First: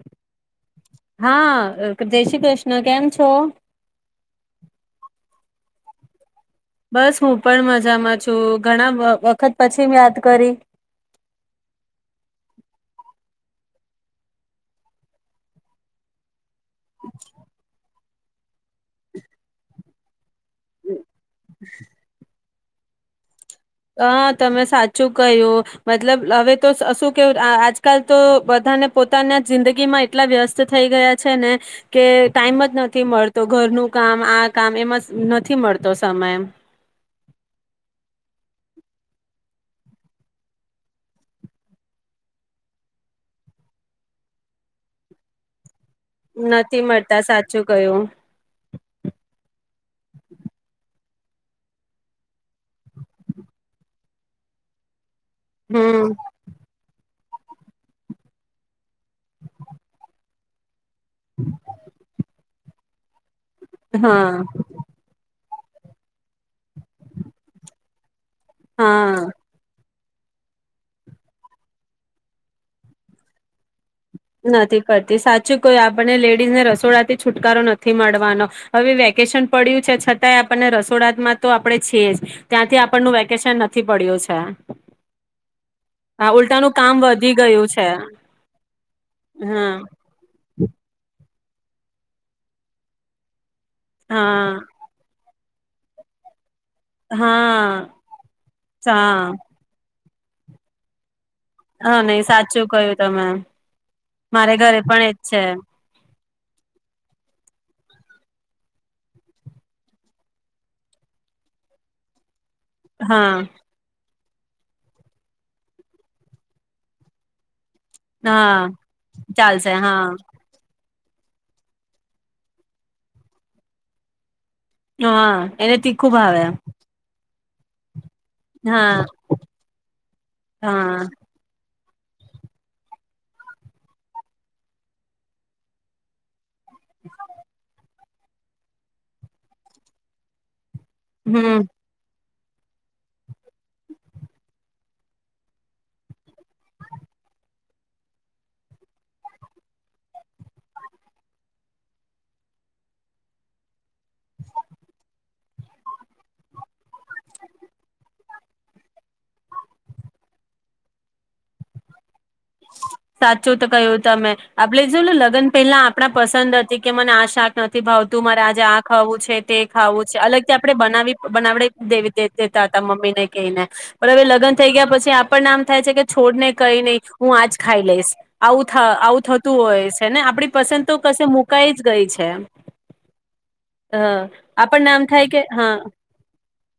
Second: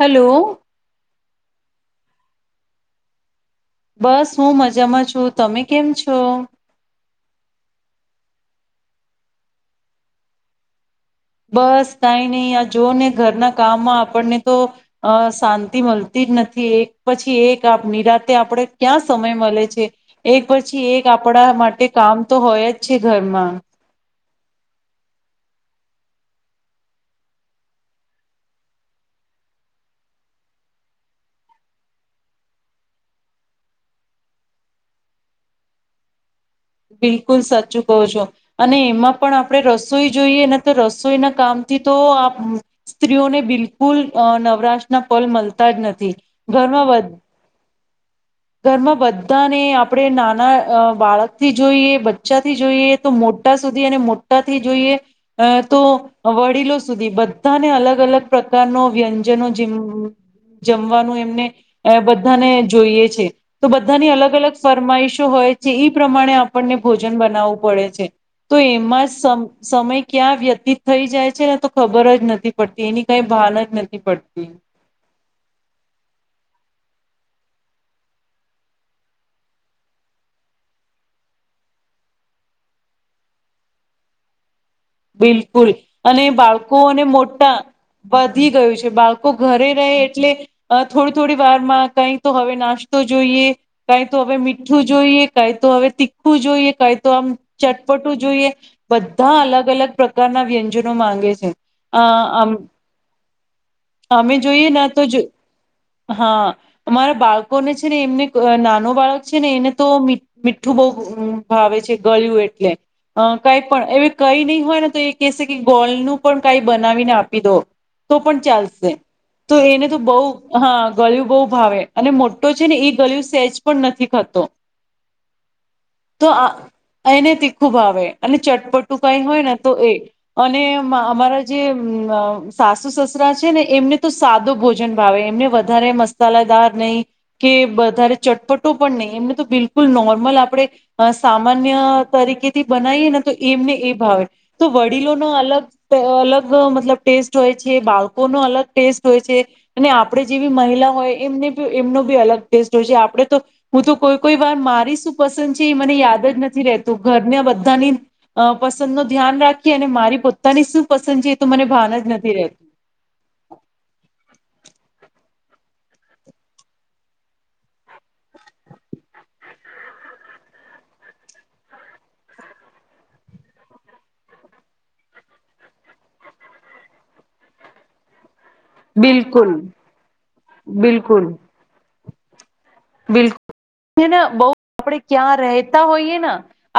Hello હા. જય શ્રી કૃષ્ણ! કેમ છો? બસ હું મજામાં છું, તમે કેમ છો? બસ હું પણ મજામાં છું. ઘણા વખત પછી યાદ કરી? બસ કઈ નઈ, આ જોને ઘરના કામમાં આપણને તો અ શાંતિ મલતીજ નથી. એક પછી એક આપ નિરા આપણેે ક્યાં સમય મલે છે. એક પછી એક આપણા માટે કામ તો હોયજ. છે ઘરમાં. અહ તમે સાચું કય્યું, મતલબ હવે તો શું કેવું આજકાલ તો બધાને પોતાના જિંદગીમાં એટલા વ્યસ્ત થઈ ગયા છે, ને કે ટાઈમ જ નથી મળતો ઘરનું કામ આ કામ એમાં નથી મળતો સમય. બિલકુલ સાચું કહ છો અને એમાં પણ આપડે રસોઈ જોઈએ ને, તો રસોઈના કામથી તો આ સ્ત્રીઓને બિલકુલ નવરાશના પલ મળતા જ નથી. નથી ઘરમાં મળતા સાચું કયો. ઘરમાં બધાને આપડે નાના બાળક થી જોઈએ, બચ્ચા થી જોઈએ, તો મોટા સુધી અને મોટાથી જોઈએ. અ તો હમ વડીલો સુધી બધ બધા ને અલગ અલગ પ્રકારનો વ્યંજનો જેમ જમવાનું એમને બધાને. જોઈએ છે. તો બધાની હા અલગ-અલગ ફરમાઈશો હોય. જે એ પ્રમાણે આપણને ભોજન બનાવવું પડે છે. તો એમાં હા. સમ સમય. ક્યાં વ્યતીત થઈ જાય છે ને તો ખબર જ નથી પડતી એની કઈ ભાન જ નથી. પડતી નથી કરતી સાચું કોઈ આપણને લેડીઝને રસ સોડા થી છુટકારો નથી મળવાનો, હવે વેકેશન પડ્યું છે છતાંય આપણને રસોડામાં તો આપડે છીએ જ ત્યાંથી આપણનું વેકેશન નથી પડ્યું છે. બિલકુલ અને હા ઉલટાનું કામ બાળકોને વધી મોટા ગયું છે વધી ગયું છે. બાળકો ઘરે હા રહે એટલે થોડી થોડી વાર માં કઈ તો હવે નાસ્તો જોઈએ. કઈ તો હવે હા મીઠું જોઈએ. કંઈ તો હવે તીખ્ખું જોઈએ. કંઈ તો આમ હા ચટપટું જોઈએ, બધ્ધા હા અલગ અલગ પ્રકારના વ્યંજનો માંગે છે. હા, અ નહીં. અમ સાચું કયું તમે. અમે મારે જોઈએ ઘરે ને પણ તો એજ જ છે. હા, અમારા બાળકોને છે ને, એમને નાનો બાળક છે ને એને તો મી મીઠ્ઠું બહુ ભાવે છે, ગળય્યું એ એટલે, હા કંઈ પણ એવી કંઈ ની હું ને [unintelligible] તો એ કહેસે કે ગોલનું પણ કંઈ બનાવીને આપી દો. તો પણ હા ચાલસે. તો ચાલશે એને તો હા બઉ હા ગળ્યું બહુ ભાવે. અને મોટ્ટો છે ને એ ગળ્યું સ્હેજ પણ નથી ખાતો. હા, એને તીખ્ખુ ભાવે. ખૂબ ભાવે અને હા ચટપટું કઈ હોય ને અને હા અમા અમારા જે સાસુ સસરા છે ને, એમને તો સાદો ભોજન ભાવે. એમને વધારે મસાલાદાર નહીં કે વધારે ચટપટો પણ નહીં એમને તો બિલકુલ નોર્મલ આપણે. અ હમ સામાન્ય તરીકે થી બનાવીએ ને તો એમને એ ભાવે. તો વડીલોનો અલગ-અલગ મતલબ ટેસ્ટ હોય છે, બાળકોનો અલગ ટેસ્ટ હોય છે અને આપણે જેવી મહિલા હોય એમને એમનો બી અલગ ટેસ્ટ હોય છે આપણે તો હું તો કોઈ કોઈ વાર મારી શું પસંદ છે એ મને યાદ જ નથી રતું ઘરના બધાની પસંદનો ધ્યાન રાખી અને મારી પોતાની શું પસંદ છે એ તો મને ભાન જ નથી રહેતું. સાચું તો કયું તમે આપડે જોને લગ્ન. પેલા આપણા પસંદ હતી કે મને આ શાક નથી ભાવતું મારે આજે આ ખાવું છે તે ખાવું છે અલગથી આપણે બનાવી બનાવડી દેવી દેતા હતા મમ્મી ને ક ને પણ હવે લગ્ન થઈ ગયા પછી આપણને આમ થાય છે કે છોડ ને કઈ નહી હું આજ ખાઈ લઈશ આવું થય આવું બિલકુલ થતું હોય છે ને આપડી પસંદ તો કશે બિલકુલ મુકાઈ જ ગઈ છે એમ બિલકુલ બઉ આપડે આમ થાય ક્યાં કે હા રહેતા હોઈએ ને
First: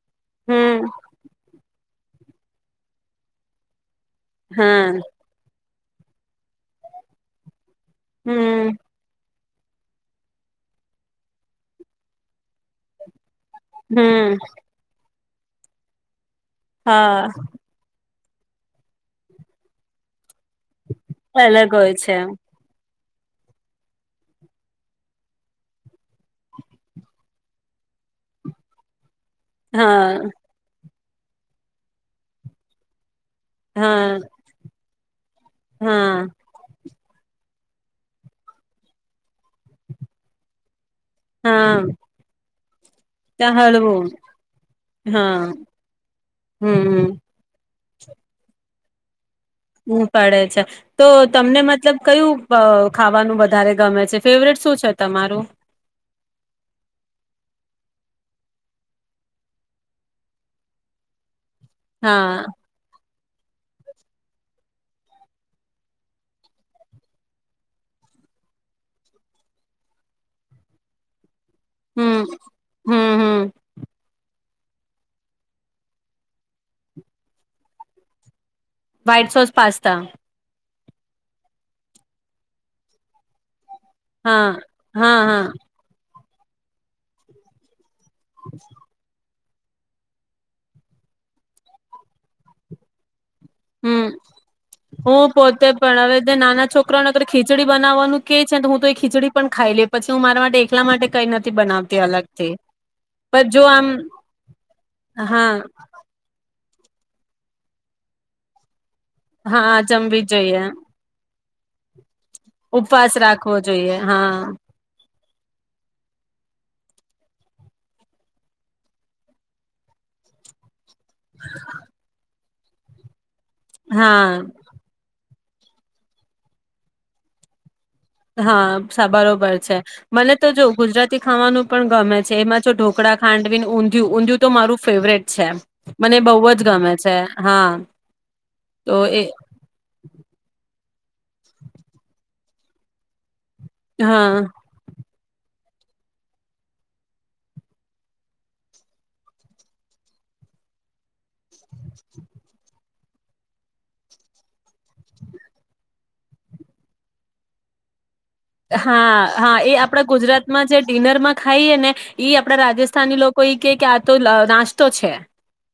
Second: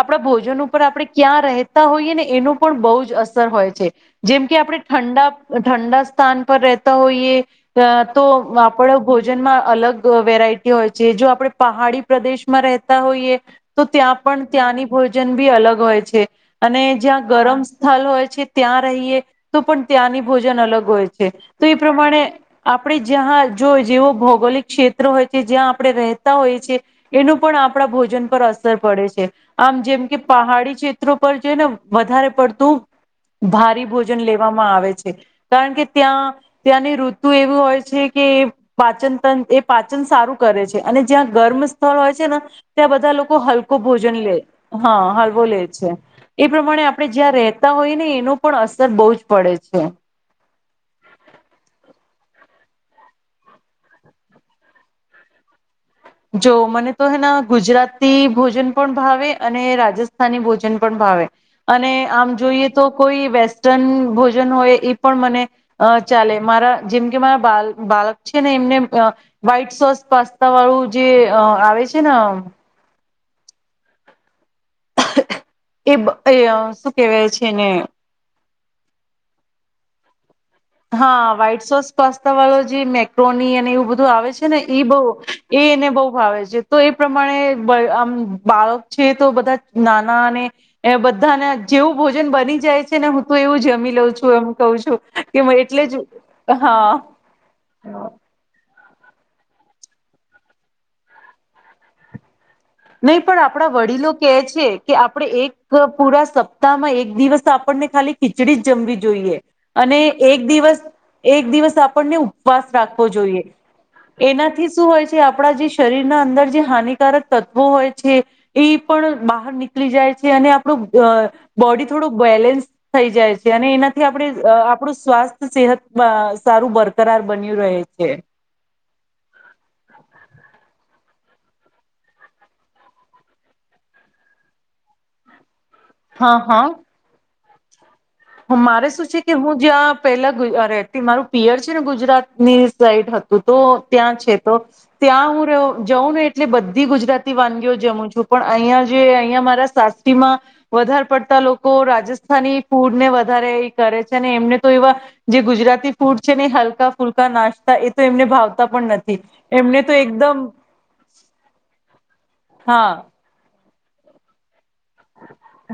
આપણા ભોજન ઉપર હમ આપડે ક્યાં રહેતા હોઈય ને એનો પણ બહુ જ અસર હોય છે જેમ કે આપણે હા ઠંડા ઠંડા સ્થાન પર રહેતા હોઇએ જ તો હમ આપડો ભોજ કિચનમાં અલગ વેરાયટી એ હોય છે જો આપડણે પહાડી પ્રદેશમાં રહેતા હોઈએ તો ત્યાં હમ પણ ત્યાંની બહુજ ભોજન બી અલગ હોય છે અને જ્યાં હા ગરમ સ્થળ હોય છે ત્યાં રહીએ તો પણ ત્યાંની ભોજન અલગ હોય છે તો અલગ એ હોય છે પ્રમાણે આપ આપે જ્યાં જો જેવો ભૌગોલિક ક્ષેત્ર હોય કે જ્યાં આપણે રહેતા હોય છેએ એનું પણ આપણા ભોજન પર અસર પડે છે. આમ જેમ કે હા પહાડી છે, પર્વતો પર જઇને વધારે પડતું ભારી હા ભોજન લેવામાં આવે છે કારણ કે હા ત્યાં ત્યાંની ઋતુ ઋતુ એવું હોય છે કે પાચન ત એ પાચન સારું કરે છે અને જ્યાં ગર્મ હા સ્થળ હોય છે ને ત્યાં બધા લોકો ત્યાં હલકો હળવું ભોજન લે હા હલકો લે છે એ પ્રમાણે આપણે હમ જ્યાં રહે. હોય ને એનો પણ અસર બહુ જ. પડે છે ઉ પડે છે તો તમને મતલબ કયું? ખાવાનું વધારે ગમે છે ફેવરેટ શું છે તમારું? જો મને તો હેના ગુજરાતી ભોજન પણ ભાવે અને રાજસ્થાની ભોજન પણ ભાવે. અને આમ હા જોઈએ તો. કોઈ વેસ્ટર્ન ભોજન હોય એ પણ મને ચાલે મારા જેમકે મારા બાલક બાળક છે ને એમને વ્હાઈટ સોસ પાસ્તા વાળું. જે અ આવે છે ને હમ્મ હહ એ બ એ શું કેવાય છે એને? વ્હાઈટ સોસ પાસ્તા હા, વ્હાઈટ સોસ પાસ્તા વાળો જે મેક્રોની અને એવું બધું આવે હા છે ને એ હા બહ હા એ એને બ છે તો એ પ્રમાણે બાળક છે તો બધા નાના અને બધાને જેવું ભોજન બની જાય છે ને હું એવું જમી હમ લઉં છું, એમ કઉ છું. હું કે પોતે એટલે પણ જ હવે નાના હા છોકરાનેર ખીચડી બનાવવાનું કે છે. હું તો એ ખીચડી પણ ખાઈ લઈ, પછી હું મારા માટે એકલા માટે કઈ નથી બનાવતી અલગ. નહી પણ આપણા વડીલો કે છે કે આપણેે હા એક પૂરા સ તામાં એક દિવસ આપણને ખાલી ખીચડી જમવી જોઈએ હા અને જમવી એક જોઈએ દિવસ એક દિવસ આપ આપને ઉપવાસ રાખવો ઉપવાસ જોઈએ, રાખવો જોઈએ હા એનાથી શું હોય છે આપણા જે શરીર ના અંદર જે હાનિકારક તત્વો હોય છે, એ પણ બહાર નીકળી જાય છે અને આપડૂ અહ બોડી થોડું બેલેન્સ થઇ જાય છે. અને એનાથી આપણે હા આપણું સ્વાસ્થ્ય સેહત સારું બરકરાર બન્યું રહે છે. હા બરોબર છે, મને તો જો ગુજરાત તી ખાવાનું પણ ગમે છે, એમાં ઢોકળા, ખાંડવી ઊંધિું. ઊંધિું તો મારું ફેવરેટ છે. મને હા બઉુ હા જ ગમે છે. હા. મારે તો શું છે એ કે હું જ્યાં પેલા રહેતી, મારું પિયર છે ને ગુજરાતની સાઇડ હતું. તું તો ત્યાં છે હા તો ત્યાં હું જઉં ને એટલે બધી ગુજરાતી વાનગીઓ જમું છું, પણ અહિયાયા જે અહિયાયા મારા સાસરીમાં વધારે પડતા લોકો કો રાજસ્થની ફૂડ ને વધારે એ કરે છે ને એમને તો એવા જે ગુજરાતી ફૂડ છે ને હલકા ફુલકા નાસ્તા, એ તો એમને ભાવતા પણ હા, નથી હા, એ એમને તો આપડા એકદમ ગુજરાતમાં જે ડિનરમાં ખાઈએને ઈ આપડા હા રાજસ્થાની લોકો ઈ કે, આતો નાસ્તો છે.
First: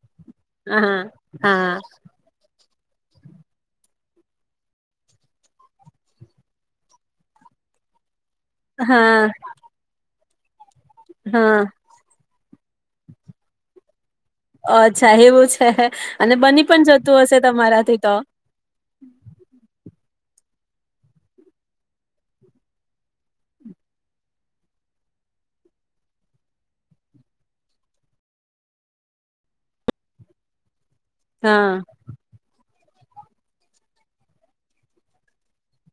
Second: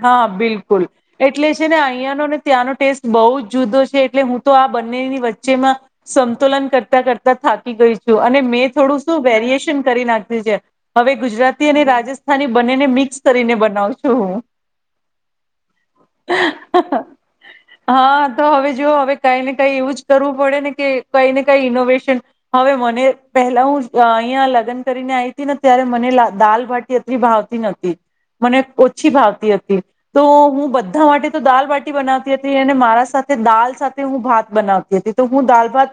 હા બિલકુલ હા એટલે છે હા ને અહીંયાનો ને ત્યાંનો ટેસ્ટ બહુ જ જુદો છે એટલે હું તો આ બંનેની વચ્ચેમાં સંતુલન કરતા કરતા થાકી ગઈ. અને મેં થોડું શું હા વેરિએશન કરી નાખ્યું. બીજે. હવે હા ગુજરાતી અને રાજસ્થાન ની બંનેને મિક્સ કરીને બનાવ છું. અચ્છા એવું છે અને બની પણ હું જતું હશે તમારાથી તો? હા હવે જો હવે કઈ ને કઈ એવું જ કરવું પડે ને કે કઈને કઈ ઈનોવેશન હવે મને પહેલા હું અહીં લગ્ન કરીને આવી હતી ને ત્યારે મને દાલ ભાટી અત ભાવતી નથી મને ઓછી ભાવ હતી તો હું બધ બધા માટે તો દાલ હા બાટી બનાવતી હતી. અને મારા સાથે દાલ સાથે હું ભાત બનાવતી હતી તો હું દાલ ભાત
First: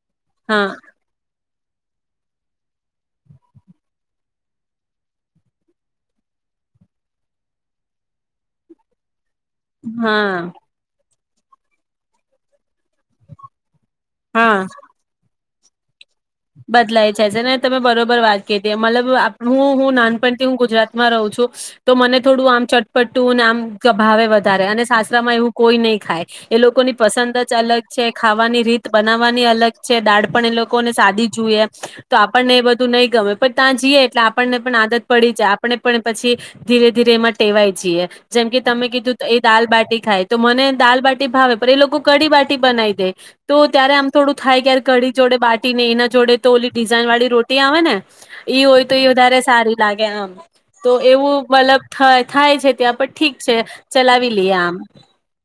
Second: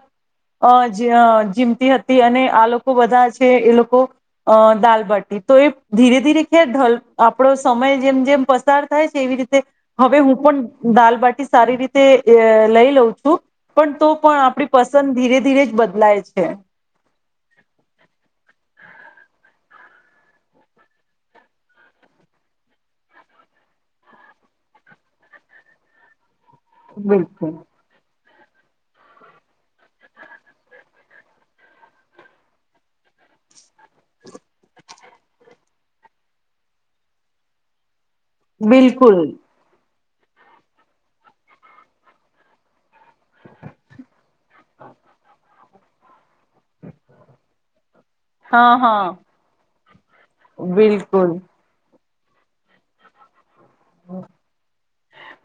હા હ જ હ. જીમતી હતી અને આ લોકો બધા છે એ લોકો અ દાલબાટી તો એ ધીરે ધીરે ખેઢલ આપણો સમય જેમ જેમ પસાર થાય છે એવી રીતે હવે હા હું પણ દાલ બાટી સારી રીતે અ લઈ જઉ છું તો પણ હા આપ પસંદ ધીરે ધીરે બદલાય. છે બદલાય જાય છે ને તમે બરોબર વાત કીધી મતલબ હું હું નાનપણથી હું ગુજરાતમાં રહું છું તો મને થોડું આમ ચટપટ્ટું અને આમ ભાવે વધારે અને સાસરામાં એવું કોઈ નહી ખાય. એ લોકોની પસંદ બિલકુલ જ અલગ છે. ખાવાની રીત બનાવવાની અલગ છે દાળ પણ એ લોકોને સાદી જોઈએ તો આપણને એ બધું નહી ગમે પણ ત્યાં જઈએ એટલે આપણને પણ આદત પડી જાય આપણે પણ પછી ધીરે ધીરે એમાં ટેવાય જઈએ. જેમ કે તમે બિલકુલ કીધું એ દાલ બાટી થાય તો મને દાલ બાટી ભાવે પણ એ લોકો કઢી બાટી બનાવી દે તો ત્યારે આમ થોડું થાય ક કઢી જોડે બાટી ને એના જોડે તો ઓલી ડિઝાઇન વાળી રોટી આવે ને ઈ હા હોય તો હા એ વધારે સારી લાગે આમ તો બિલકુલ એવું મતલબ થ થાય છે ત્યાં પણ ઠીક. સે ચલાાવલી આમ. [inaudible]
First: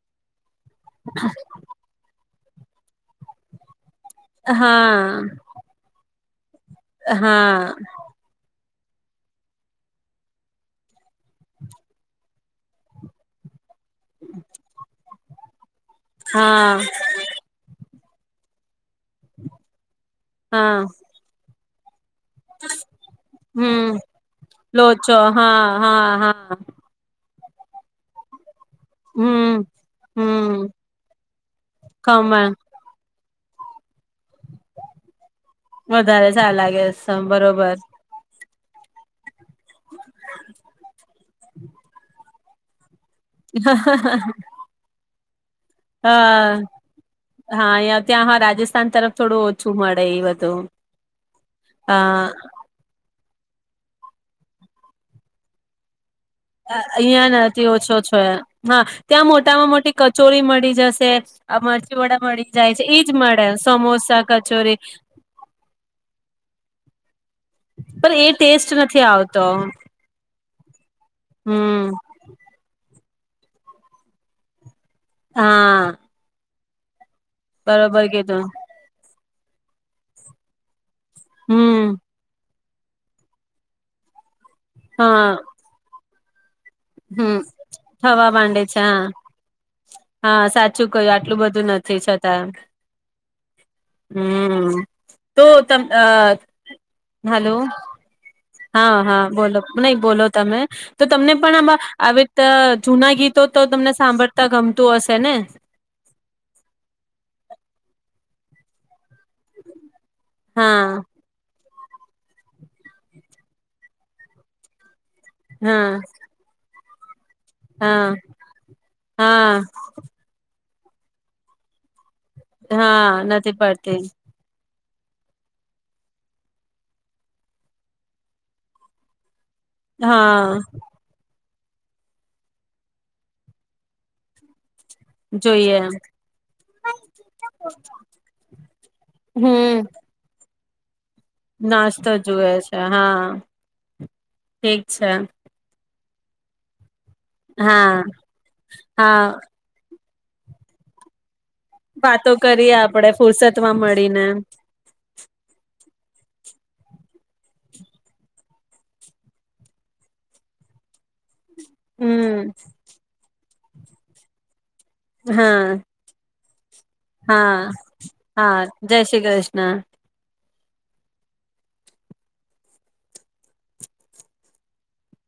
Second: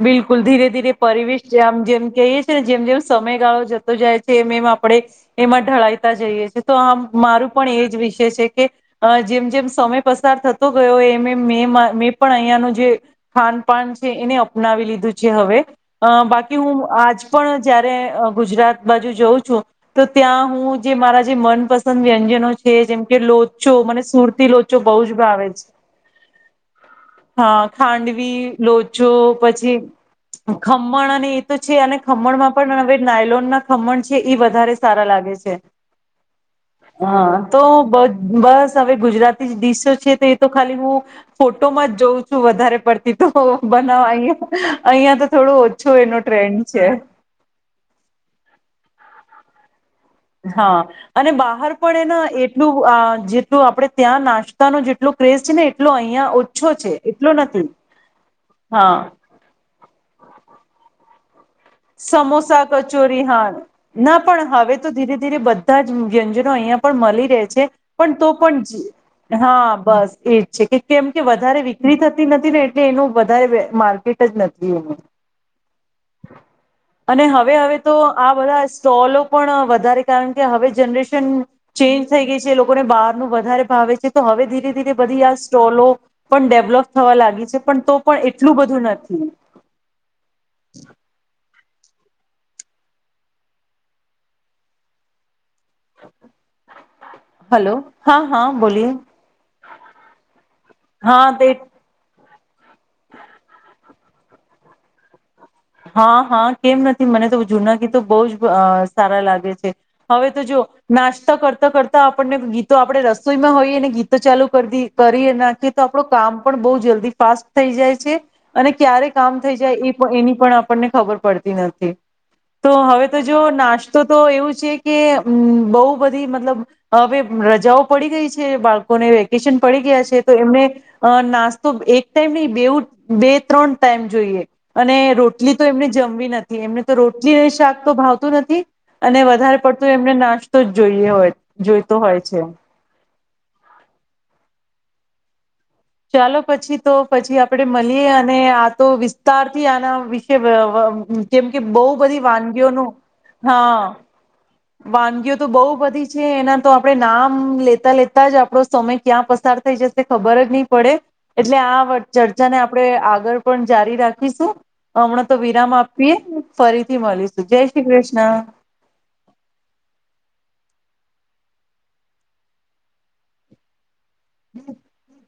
બિલકુલ ધીરે ધીરે પરિવેશ જે આમ જેમ કેઇસ જેમ જેમ સમયગાળો જતો જાય છે એમ એમ આપે હા એમાં ઢળાઈ તા જઈએ છે. તો આમ મારું હા પણ એ જ વિષય છે કે અ જેમ જેમ સમય પસાર થતો ગયો એમ એ મે મેં પણ અહિયાંનું જે ખાનપાન છે એને અપ અપનાવી લીધું છે હવે. અ બાકી હું હા આજ પણ જ મેં ગુજરાત બાજુ જઉં છું. તો ત્યાં હું હા જે મારા જે મનપસંદ વ્યંજનો છે જેમ કે લોચો હમ મને સુરતી લોચો બહ જ ભાવે છે. હા હા હા હા ખાંડવી. લોચો. હમ પછી હમ ખમણ અને એ તો છે અને ખમણમાં ખમણ પણ હવે નાયલોન ના ખમણ કે એ વધારે સારા લાગે છે વધારે સારા લાગે હા તો બરોબર બ બસ હવે ગુજરાતી ડીશો છે તો એ તો ખાલી હું ફોટોમાં જ જોઉં છું વધારે પડતી. તો હો બનાવ અહીંયા. અહીંયા તો થોડું ઓછું હ એનો ટ્રેન્ડ છે હા ત્યાં હ રાજસ્થાન તરફ થોડું સુુંમર હા અને બહાર પણ હા એના એટલું આ જે આપડણે ત્યાં નાસ્તા નો જેટલો ક્રેઝ છે ને એટલો અહીં અહિયાં નથી ઓછો છો હા ત્યાં મોટામાં મોટી કચોરી મળી જશે. આ મરચી વડા મળી સમોસા જાય છે એજ કચોરી હા મળે ના સમોસા પણ હવે કચોરી તો ધીરે ધીરે બધા જ વ્યંજન અહંયા પણ મલિત પણ એ તો ટેસ્ટ નથી પણ આવતો હા બસ એજ છે કે કેમ કે વધારે હમ વિકરી થતી નથી ને એટલે એનું વધારે બે માર્કેટ જ નથી એહિયા. હા. અને હવે હવે તો બરોબર આ કીધું બધા સ્ટોલો. પણ વધારે કારણ કે હવે જનરેશન. [unintelligible] હમ થઈ ગઈ છે. લોકોને બહાર નું વધારે ભાવે છે તો હવે ધી ધીરે ધીરે બધી હા આ સ્ટોલો. પણ ડે હમ થવા માંડે છે બધું હા નથી હા સાચું કયું આટલું બધું નથી. [unintelligible] છતાં હમ. તો તમ આ હલો. હા હા બોલો નહી બોલો તમે તો હા તમને તે પણ આ આવી રીતે જૂના ગીતો તો તમને સાંભળતા ગમતું હશે ને. હા હા કેમ નથી મને તો જુનાગીતો બહુ જ સારા લાગે છે. હવે તો જુઓ હા નાસ્તા કરતા કરતા આપણને ગીતો આપણે રસોઈમાં હોય અને ગીતો ચાલુ કરી દી કરીએ નાખીએ તો હા આપડો કામ પણ બહ જલ્દી ફાસ્ટ થઈ જાય હા છે અને ક્યારે કામ હા થઈ જાય એ પણ એની આપણને ખબર પડતી નથી. તો હા હવે તો જો નથી પડતી નાસ્તો તો એવું છે. કે બહુ બધી મતલબ હવે રજાઓ પડી ગઈ છે બાળકોને વે કેશન પડી ગયા છે તો હા એમને અ નાસ એક ટાઈમ નહી બેવું બે ત્રણ ટાઈમ જોઈએ અને રો ટલી તો જોઈએ એમને જમવી નથી એમને તો રોટલી ને શાક તો ભાવતું નથી અને વધારે હમ પડતું એમને નાસ તો જ જોઈએ હોય. જોઈતો નાસ્તો હોય જુએ છે હા. ઠીક છે. ચાલો પછી તો. પછી આપડે હા મળીએ અને આ તો હા વિસ્તાર થી આના કે [unintelligible] બહુ બધી વાતો કરીએ વાનગીઓનું આપડે ફુરસત માં હા મળીને. વાનગીઓ તો બહુ બધી છે એના તો આપડણે નામ લેતા લેતા જ આપણો સમય ક્યાં પસાર થઈ જશે ખબર જ નહી પડે. એટલે આ હમ ચર્ચા ને આપણેે આગળ પણ જારી રાખીશું. હમણાં તો હા વિરામ આપીએ. ફરીથી મળીશું હા જય શ્રી કૃષ્ણ. ના. [inaudible]